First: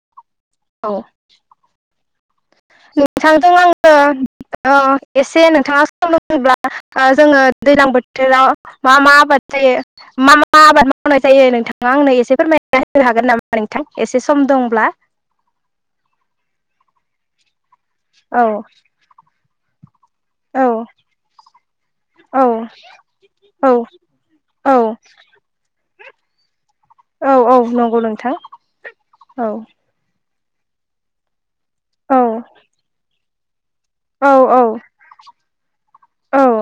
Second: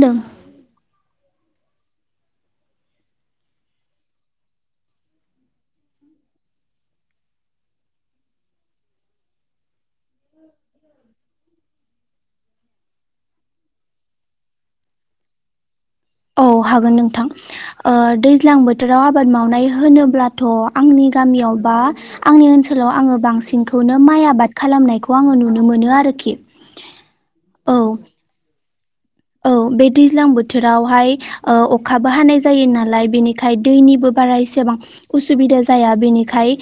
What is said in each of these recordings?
दों औ नोंथांजों आङो अ एसे नोंथाङा सम होयोब्ला ओ जोङो दैजलां बोथोराव मा मा आबाद जायो मा मा आबाद मावनाय जायो नोंथाङा आंनो एसे फोरमाय ना हागोन नामा नोंथां एसे सम दंब्ला ह औ नोंथां बोथोर आ माव अब्लाथ' औ आंनि गामियाव बा औ आंनि ओनसोलाव आङो औ बांसिनखौनो माइ आबाद औ खालामनायखौ आो ननो मोनो आरोखि औ औ नोंगौ नोंथां औ बे दैज्लां बोथोरावहाय ओ अखाबो औ हानाय जायो नालाय बेनिखाय दैनिबो औ बारा औ एसेबां उसुबिदा जाया औ बेनिखाय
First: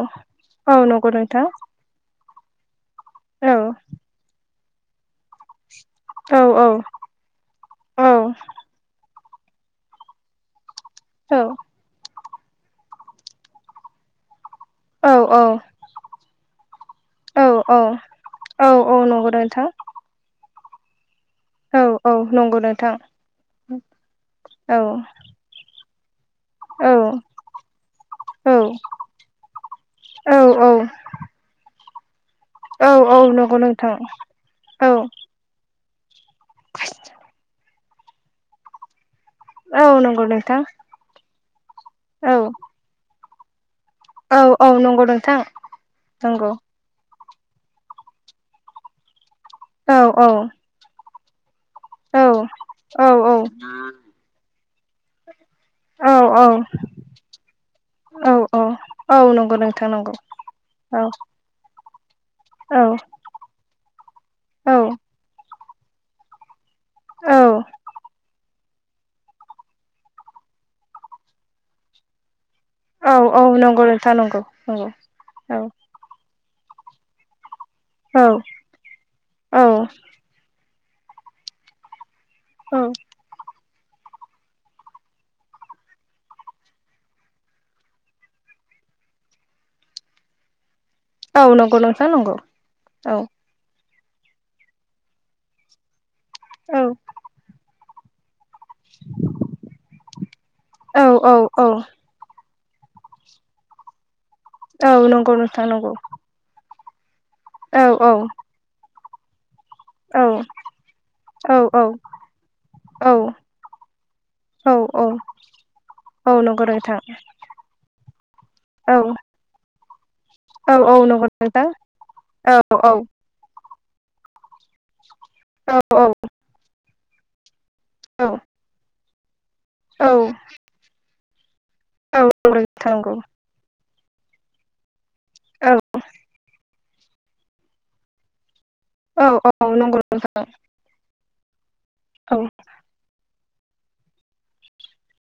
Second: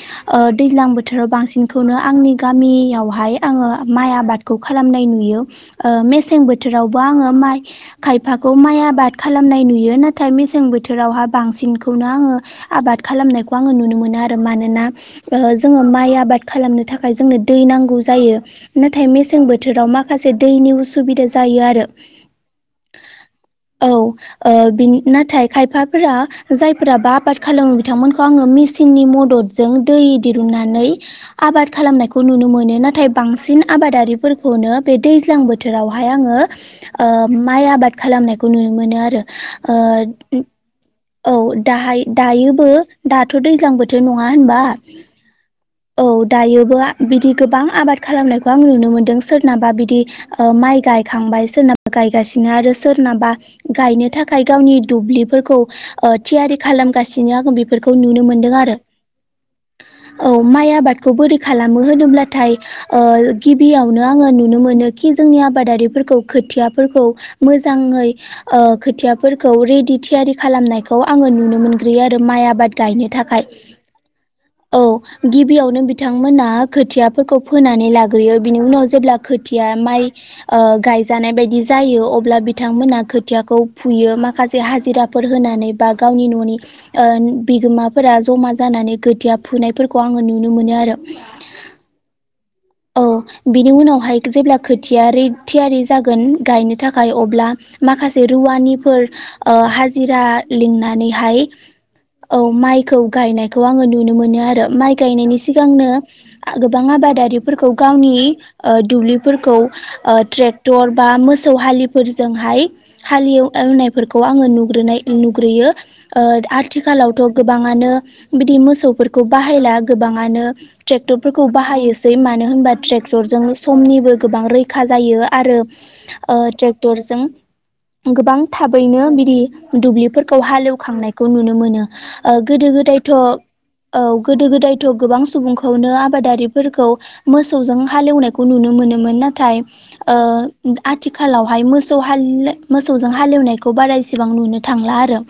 औ दैज्लां नंगौ बोथोराव नोंथां बांसिनखौनो [unintelligible] गामियावहाय औ आङो माइ आबादखौ खालामनाय नुयो ओ औ मेसें बोथोरावबो आङो माइ औ खायफाखौ माइ आबाद खालामनाय नुयो नाथाय मेसें बोथोरावहा बांसिनखौनो आङो आबाद खालामनायखौ आङो नुनो मोनो आरो मानोना औ ओ जोङो माइ आबाद खालामनो थाखाय जोंनो औ दै नांगौ जायो औ औ नाथाय मेन नंगौ से मेसें नोंथां बोथोराव माखासे दैनि उसुबिदा जायो औ आरो औ नंगौ नोंथां औ औ बिनि नाथाय खायफाफोरा औ जायफोराबो आबाद खालामो बिथांमोनखौ आङो औ मेसिननि मददजों दै औ औ दिरुननानै आबाद खालामनायखौ खौ नुनो मोनो औ नाथाय औ नंगौ बांसिन नोंथां आबादारिफोरखौनो औ बे दैज्लां बोथोरावहाय आङो माइ आबाद खालामनायखौ नुनो मोनो आरो औ नंगौ नोंथां औ दाय औ दायोबो दाथ' दैज्लां बोथोर थ' नङा औ होनबा औ नंगौ नोंथां औ नंगौ दायोबो बिदि गोबां आबाद खालामनायखौ आं नुनो मोनदों सोर सोरनाबा औ बिदि औ ओ माइ गायखांबाय सोरनाबा औ गायगासिनो आरो औ सोरनाबा गायनो थाखाय गावनि दुब्लिफोरखौ औ ओ थियारि खालाम खालामगासिनो आं बेफोरखौ नुनो औ औ मोनदों आरो। औ नंगौ नोंथां नंगौ। औ माइ औ आबादखौ बोरै खालामो होनोब्ला ना थाय औ ओ गिबियावनो आङो नुनो औ मोनो खि जोंनि आबादारिफोरखौ खोथिया फोरखौ मोजाङै ओ खोथियाफोरखौ रेडि थियारि खालामनायखौ आङो नुनो मोनग्रोयो आरो माइ आबाद गायनो औ औ थाखाय नंगौ नोंथां नंगौ औ नंगौ औ गिबियावनो बिथांमोना खोथियाफोरखौ फोनानै लाग्रोयो औ बिनि उनाव जेब्ला खोथिया औ माइ ओ गायजानाय बायदि जायो अ ब्ला बिथांमोना खोथियाखौ फुयो माखासे हाजिराफोर होनानै बा गावनि न'नि ओ बिगोमाफोरा जमा जाना नानै खोथिया फुनायफोरखौ आङो नुनो मोनो आरो। औ नंगौ नोंथां नंगौ। औ बिनि उनावहाय जेब्ला खोथिया रे थियारि जा गोन गायनो औ थाखाय अब्ला माखासे रुवानिफो ओ हाजिरा औ औ लिंनानैहाय औ माइखौ गायनायखौ आङो नुनो मोनो आरो माइ गायनायनि सिगांनो गोबां आबादारि फोरखौ गावनि ओ दुब्लिफोरखौ ओ ट्रेक्टर बा मोसौ हालिफोरजोंहाय हाल एवनायफोरखौ आङो नुब रोनाय नुग्रोयो औ नंगौ नोंथां आथिखालावथ' गोबाङानो बिदि औ मोसौफोरखौ बाहायला। गोबांङानो औ औ नंगौ ट्रेक्टरफोरखौ नोंथां बाहायोसै मानो औ होनबा औ ट्रेक्टर जों स समनिबो गोबां रैखा जायो आरो औ औ ओ ट्रेक्टरजों औ गोबां थाबैनो बिदि दुब्लिफोरखौ हालेवखांनायखौ नुनो मोनो। औ ओ औ नंगौ गोदो नोंथां गोदायथ' नंगौ औ गोदो गोदायथ' गोबां सुबुंखौनो आबादारिफोरखौ मोसौजों हालेवनायखौ नुनो मोनो मोन औ नाथाय औ नंगौ ओ नोंथां आथिखालावहाय मोसौ हाल औ एव मोसौजों हालेवनायखौ बारा एसेबां नुनो थांला आरो।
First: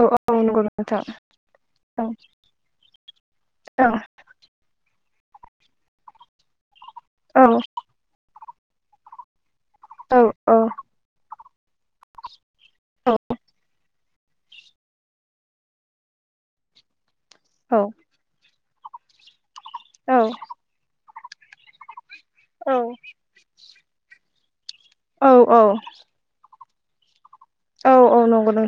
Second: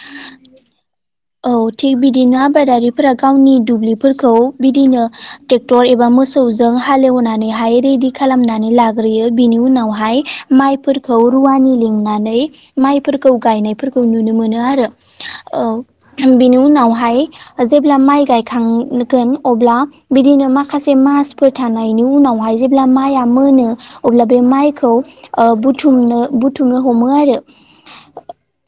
औ औ नंगौ नोंथां। औ थिग औ बिदिनो आबादारिफोरा गावनि औ दुब्लिफोरखौ बि दिनो ट्रेक्टर एबा मोसौ जों हालनानै हाय रेदि खालामनानै लाग्रोयो बिनि औ उनावहाय माइफोरखौ रुवानि लिंनानै औ माइफोरखौ गायनायफोरखौ नुनो मोनो आरो औ बेनि उनावहाय औ जेब्ला माइ गायखांगोन अब्ला बिदिनो माखासे मास फोर थानायनि उनावहाय औ जेब्ला माइया मोनो अब्ला बे माइखौ औ खौ ओ बुथुमनो बुथुमनो हमो आरो औ। औ औ नंगौ नों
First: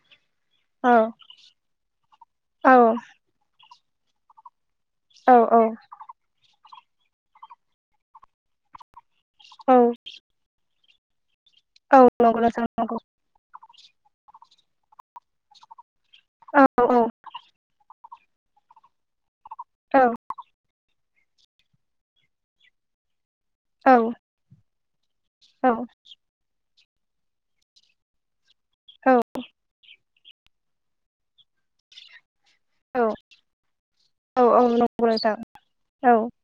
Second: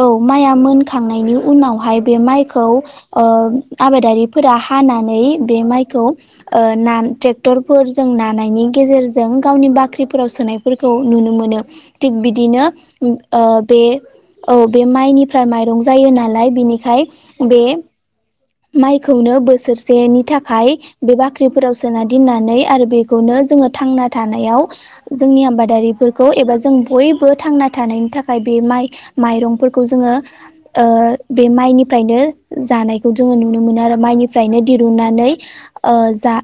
औ माइआ मोनखांनायनि उनावहाय बे माइखौ औ ओ आबादारिफोरा हानानै औ बे माइखौ ओ ना ट्रेक्टरफोरजों नानायनि गेजेरजों गावनि बाख्रिफोराव सोनाय फोर खौ नुनो मोनो औ थिग नंगौ नोंथां बिदिनो नंगौ ओ बे औ बे माइनिफ्राय माइरं जायो नालाय औ औ बिनिखाय बे माइखौनो औ बोसोरसेनि थाखाय बे बाख्रिफोराव सोना दोननानै आरो बेखौनो जोङो औ थांना थानायाव जोंनि आबादारिफोरखौ एबा जों बयबो थांना थानायनि थाखाय बे माइ माइरंफोरखौ जोङो ओ बे माइनिफ्रायनो जान नायखौ जों नुनो मोनो आरो माइनिफ्रायनो औ नंगौ दिरुननानै नोंथां ओ औ जा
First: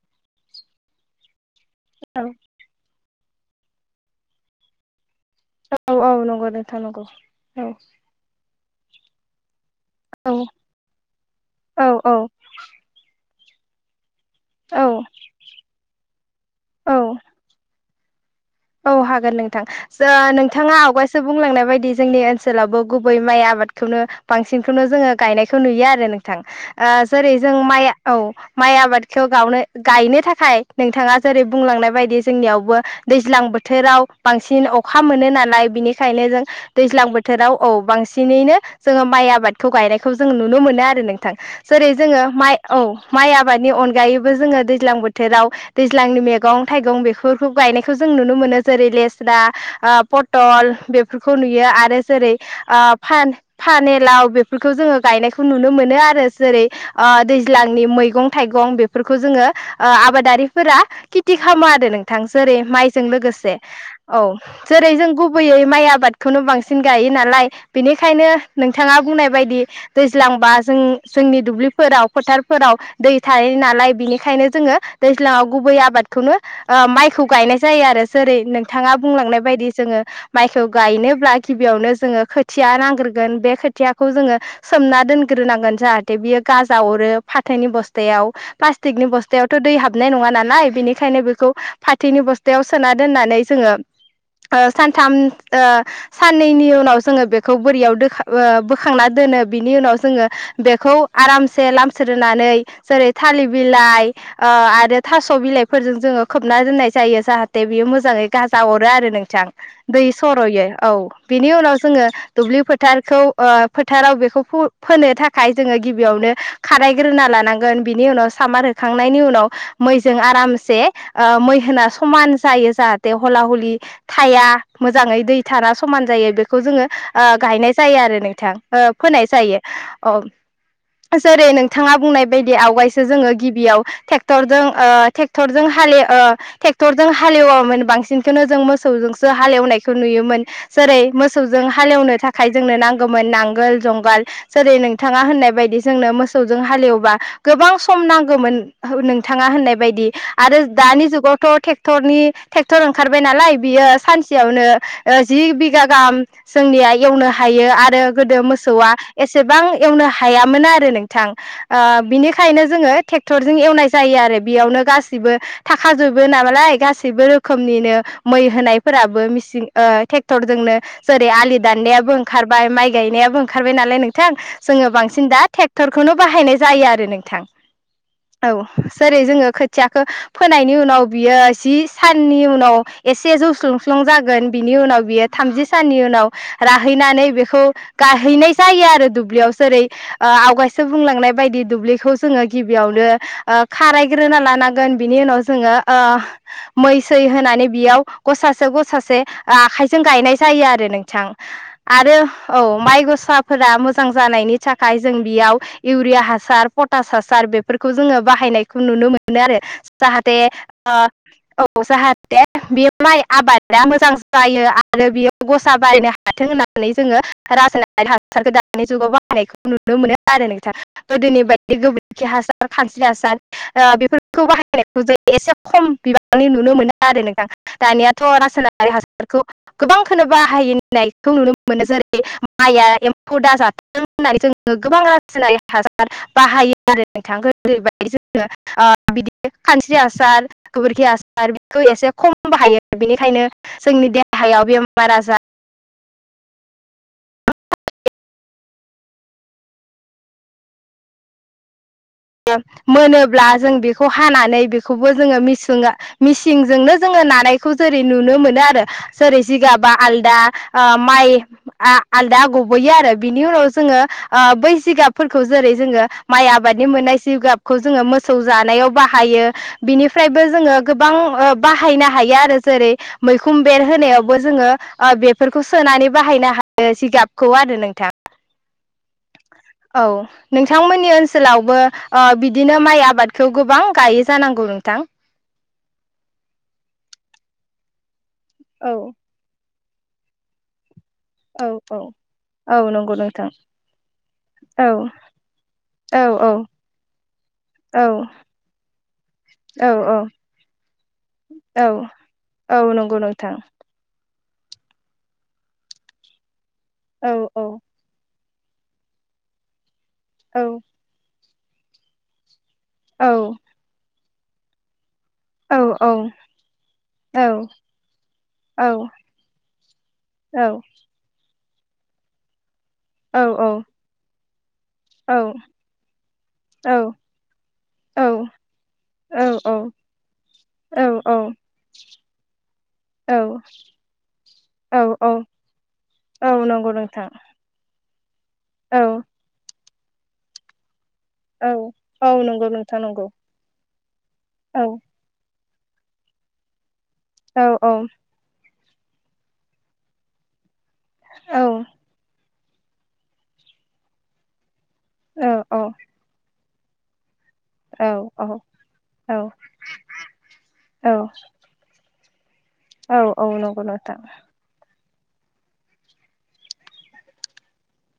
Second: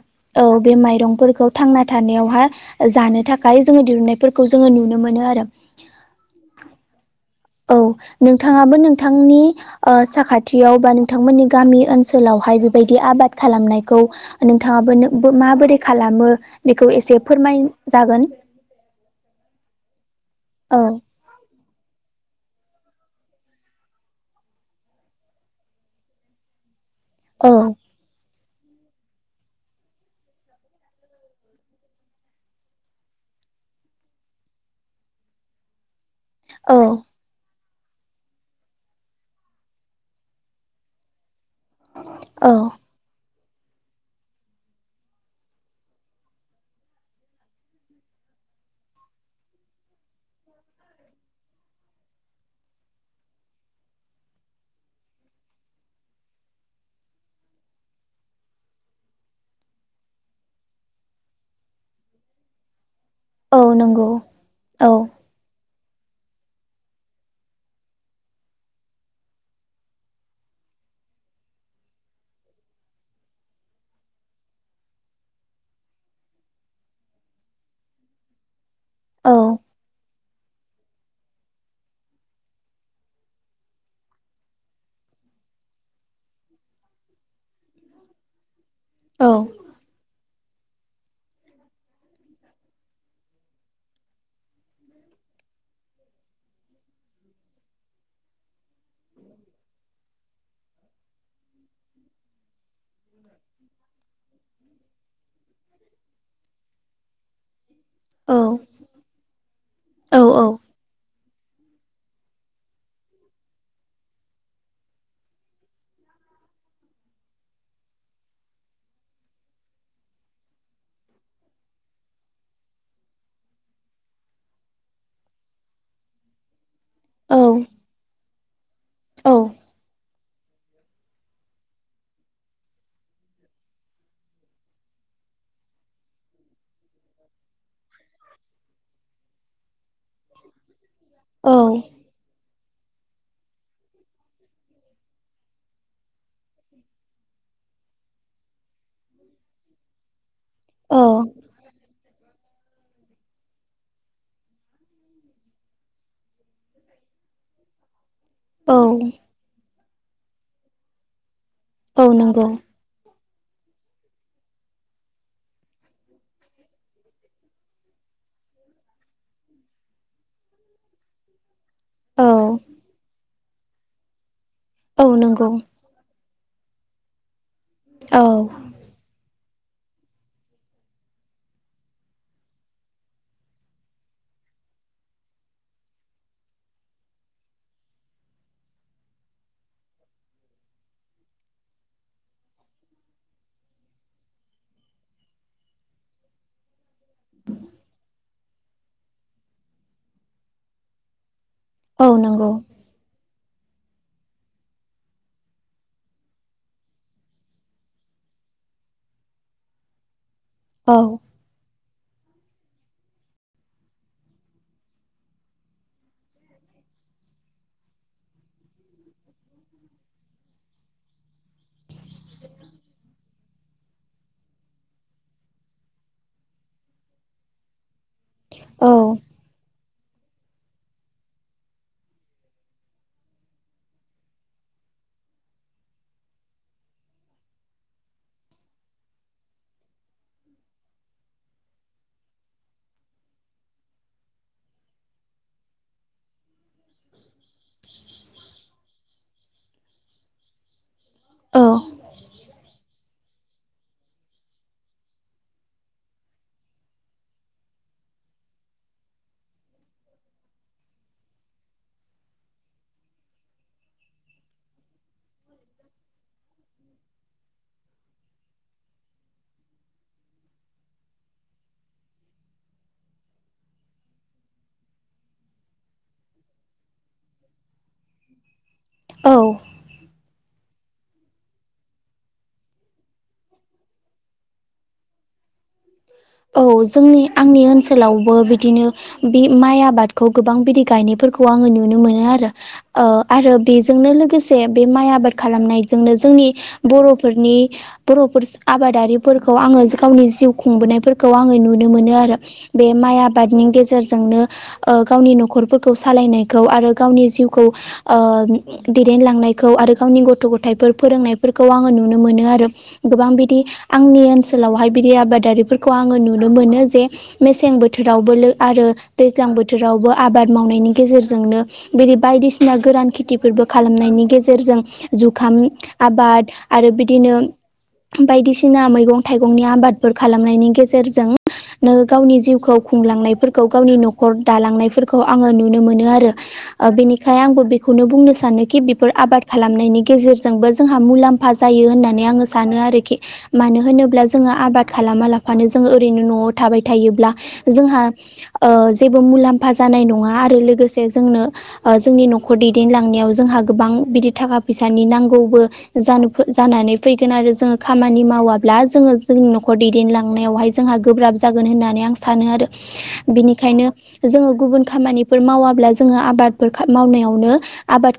औ बे माइरंफोरखौ थांना थानायावहाय जानो थाखाय जोङो दिहुननायफोरखौ जोङो नुनो मोनो आरो। औ औ नंगौ नोंथां नंगौ। औ नोंथाङाबो नोंथांनि ओ साखाथियाव बा नोंथांमोननि गामि औ ओनसोलावहाय बेबायदि आबाद खालामनायखौ औ नोंथाङाबो माबोरै खालामो बेखौ औ औ एसे फोरमाय जागोन। औ हागोन नोंथां जा नोंथाङा औ आवगायसो बुंलांनाय बाय दि जोंनि ओनसोलावबो गुबै माइ आबादखौनो बांसिनखौनो जोङो गायनायखौ नुयो आरो नोंथां। ओ जेरै औ जों माइआ औ माइ आबादखौ गावनो गायनो थाखाय नोंथाङा जेरै बुंलांनाय बायदि जोंनियावबो दै ज्लां बोथोराव बांसिन अखा मोनो नालाय बिनिखायनो जों औ दैज्लां बोथोराव औ बांसिन नैनो जोङो माइ आबादखौ गायनायखौ जों नुनो मोनो आरो नोंथां। जेरै जोङो माइ औ माइआ बाद अनगायैबो जोङो दैज्लां बोथोराव दैज्लांनि मैगं थाइगं बेफोरखौ गायनाय खौ जों नुनो मोनो जेरै लेस्रा आ पटल बेफोरखौ नुयो आरो जेरै आ आ फान फानेलाव बेफोरखौ जोङो गायनायखौ नुनो मोनो आरो जेरै आ दैज्लांनि मैगं थाइगं बेफोरखौ जोङो आ आबादारिफोरा खेथि खालामो आरो नोंथां। जेरै माइजों लोगोसे औ नंगौ औ औ जेरै जों गुबैयै माइ आबाद खौनो बांसिन गायो नालाय बेनिखायनो नोंथाङा बुंनाय बायदि दैज्लांबा जों जोंनि दुब्लिफोराव फोथारफोराव दै थायो नालाय बेनिखायनो जोङो दैज्लांआव गुबै आबादखौ खौनो आ माइखौ गायनाय जायो आरो जेरै नोंथाङा औ बुंलांनाय बायदि जोङो माइखौ गायनोब्ला गिबियावनो जोङो खोथिया या नांग्रोगोन बे खोथियाखौ जोङो सोमना दोनग्रोनांगोन जाहाथे बियो गाजा अरो फाथोनि बस्थायाव प्लास्टिकनि औ बस्थायावथ' दै हाबनाय नङा नालाय बेनिखायनो बेखौ फाथोनि थायाव सोना दोननानै जोङो ओ सानथाम ओ साननैनि उनाव जोङो बेखौ बोरियाव दोखां बोखांना दोन नो बिनि उनाव जोङो बेखौ आराम से लामसोरोनै जेरै थालिर बिलाइ ओ आरो थास' बिलाइफोरजों जोङो खोबनानै ना दोननाय जायो जाहाथे बेयो मोजाङै गाजा औ हरो आरो नोंथां दै औ सर'यो औ। बिनि उनाव जोङो दुब्लि फोथारखौ ओ फोथाराव बेखौ फो फोनो थाखाय जोङो गिबियाव नो खारायग्रोना लानांगोन बिनि उनाव सामार होखांनायनि उनाव मैजों आरामसे ओ मै होना स मान जायो जाहाथे हला हलि थाया मोजाङै दै थाना समान जायो बेखौ जोङो ओ औ गायनाय जायो आरो नोंथां ओ फोनाय औ जायो औ। जेरै नोंथाङा बुंनाय बायदि आवगायसो जो गिबियाव थेक्टरजों ओ टेक्टरजों हाले ओ टेक क्टरजों हालेवामोन बांसिनखौनो जों मोसौजोंसो हालेवनायखौ नुयोमोन जेरै औ मोसौजों हालेवनो थाखाय जोंनो नांगौमोन नांगोल जं गाल जेरै नोंथाङा होननाय बायदि जोंनो मोसौजों हालेवबा गोबां सम नांगौमोन नोंथाङा होननाय बायदि आरो दानि औ जुगावथ' नि ट्रेक्टर ओंखारबाय नालाय बियो सानसेयावनो ओ जि बिगा गाहाम जोंनिया एवनो हायो आरो गोदो औ मोसौआ एसेबां एवनो हायामोन आरो नोंथां ओ औ नंगौ बिनिखायनो जोङो टेक टक्टरजों एवनाय जायो आरो बेयावनो गासिबो थाखाजोबो ना लाय गासैबो रोखोमनिनो मै होनायफोराबो ओ टेक्टरजोंनो जेरै आलि दाननायाबो औ ओंखारबाय माइ गायनायाबो ओंखारबाय नालाय नोंथां जो औ बांसिना नंगौ टेक्टरखौनो बाहायनाय जायो आरो नोंथां। औ जेरै जोङो खोथियाखौ फोनायनि उनाव बियो जि साननि उनाव एसे जौस्लुंस्लुं जागोन बिनि उनाव बियो थामजि साननि उनाव राहैनानै बेखौ गाहैनाय जायो आरो दुब्लियाव जेरै आवगायसो बुंला थांनाय बायदि दुब्लिखौ जोङो गिबियावनो खारायग्रोना लानांगोन बिनि उनाव जोङो ओ मै सै होनानै बेयाव गसासे गसासे आखाइजों गायनाय जायो आरो नोंथां। औ आरो नंगौ औ माइ गसा फोर मोजां जानायनि थाखाय जों बेयाव इउरिया हासार पटास हासार बेफोरखौ जोङो बाहाय [unintelligible] नुनो मोनो आरो जाहाते औ ओ औ जाहा ते बे माइ आबादा मोजां जायो आरो बेयाव गसा बारायनो हाथों होननानै जोङो ओ रासायारि हासारखौ दानि जुगाव बाहायनायखौ नुनो मोनो आरो नोंथां गोदोनि बायदि [unintelligible] खि हासार खानस्रि हासार ओ बेफोरखौ बाहायनायखौ जों एसे [unintelligible] खम बिबांनि नुनो मोनो आरो नोंथां दानियाथ' रासायनारि औ हासारखौ गोबांखोनो बाहायनायखौ नुनो मोनो जेरै माइआ एम्फौ दाजाथों होननानै जोङो गोबां रासायनारि हासार बाहायो आरो नोंथां [unintelligible] खानस्रि हासार गोबोरखि हासार बेखौ एसे खम बाहायो बेनिखायनो जोंनि देहायाव बेमार आजार [unintelligible] मोनोब्ला जों बेखौ हानानै बेखौबो जोङो मिसिंगा मिसिंजोंनो जोङो नानायखौ जेरै नुनो मोनो आरो जेरै जिगाबा आलदा ओ माइ आ आ आलदा गबोयो आरो बिनि उनाव जोङो ओ बै जिगाबफोरखौ जेरै जोङो माइ आबाद [unintelligible] मोननाय जिगाबखौ जोङो मोसौ जानायाव बाहायो बिनिफ्रायबो जोङो गोबां ओ बाह हायनो हायो आरो जेरै मैखुम बेर होनायावबो जोङो ओ बेफोरखौ सोनानै बाहायनो हा [unintelligible] जिगाबखौ आरो नोंथां औ औ नोंथांमोननि ओनस सोलावबो ओ बिदिनो माइ आबादखौ गोबां गायो जानांगौ नोंथां औ जोंनि आंनि ओनसोलावबो बिदिनो औ बे माइ आबादखौ गोबां बिदि गायनायफोरखौ आङो औ नुनो औ मोनो आरो औ ओ नंगौ नोंथां आरो बेजोंनो लोगोसे बे औ माइ आबाद खालामनाय जोंनो औ जोंनि औ बर'नि औ बर'फोर आबादारि फोरखौ आङो औ गावनि जिउ खुंबोनाय फोरखौ आङो औ नुनो मोनो आरो औ बे माइ नंगौ नोंथां आबादनि गेजेरजोंनो ओ गावनि न'खरफोरखौ सालायनायखौ आरो गावनि औ जिउखौ औ ओ [unintelligible] [unintelligible] दैदेनलांनायखौ आरो गावनि गथ' औ गथाइफोर फोरोंनायफोरखौ आङो नुनो मोनो आरो गोबां औ बिदि आंनि ओनसोलावहाय बिदि आबादारि औ खौ औ आङो नुनो मोनो जे औ मेसें बोथोरावबो लो आरो औ दैज्लां बोथोरावबो आबाद मावनाय [unintelligible] नि गेजेरजोंनो बिदि बायदिसिना गोरान औ खेथिफोरबो खालामनायनि गेजेरजों जुखाम आबाद आरो बिदिनो बायदिसिना मैगं -थाइगंनि आबादफोर खालामनायनि [unintelligible] गेजेरजोंनो गावनि जिउखौ खुंलांनायफोरखौ गावनि न'खर औ दालांनायफोरखौ औ आङो नुनो [unintelligible] मोनो औ ओ नंगौ नोंथां बेनिखाय आंबो बेख खौनो बुंनो सानोखि औ बेफोर आबाद खालामनायनि गेजेरजोंबो जोंह हा मुलाम्फा औ जायो होननानै औ आङो नंगौ सानो नोंथां आरोखि नंगौ मानो होनोब्ला जोङो औ आबाद खालामा ला फानो जों ओरैनो न'आव थाबाय थायोब्ला औ औ जोंहा ओ जेबो मुलाम्फा जानाय नङा आरो लोगोसे जोंनो औ ओ जोंनि न'ख ख'र दैदेलांनायाव जोंहा गोबां बिदि थाखा फैसानि औ नांगौबो जानोफो जानानै फै [unintelligible] गोन आरो जोङो खामानि औ औ मावाब्ला जोङो औ जोंनि न'खर दैदेनलांनायावहाय जोंहा औ गोब्राब जागोन होननानै आं सानो आरो औ औ नंगौ बिनिखायनो नोंथां जोङो गुब खामानि फोर मावाब्ला जोङो आबादफोर खा मावनायावनो आबाद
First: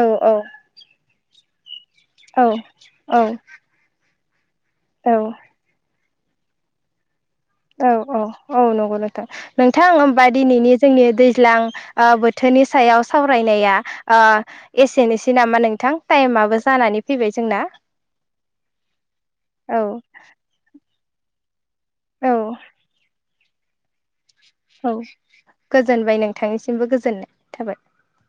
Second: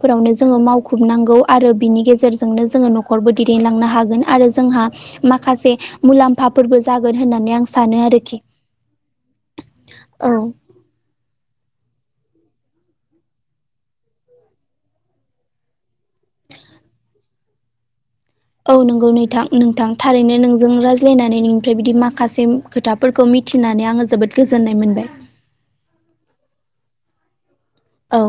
औ औ जोङो मावखुबनांगौ आरो बिनि औ गेजेरजोंनो जोङो न'खरबो दैदेनलांनो हागोन आरो जोंहा औ माखासे मुलाम फाफोरबो जागोन होननानै आं औ सानो औ आरोखि औ नंगौ नोंथां नोंथां होमबा औ दिनैनि जोंनि दैज्लां ओ बोथोरनि सायाव सावरायनाया ओ एसेनिसै नामा नोंथां टाइमाबो जा जानानै फैबाय जोंना औ नंगौ नैथां औ नोंथां थारैनो नोंजों रायज्लायनानै नों [unintelligible] फ्राय बिदि औ माखासे खोथाफोरखौ मिथिनानै आङो जोबोद गोजोननाय औ मोनबाय गोजोनबाय नोंथांनिसिमबो गोजोननाय थाबाय औ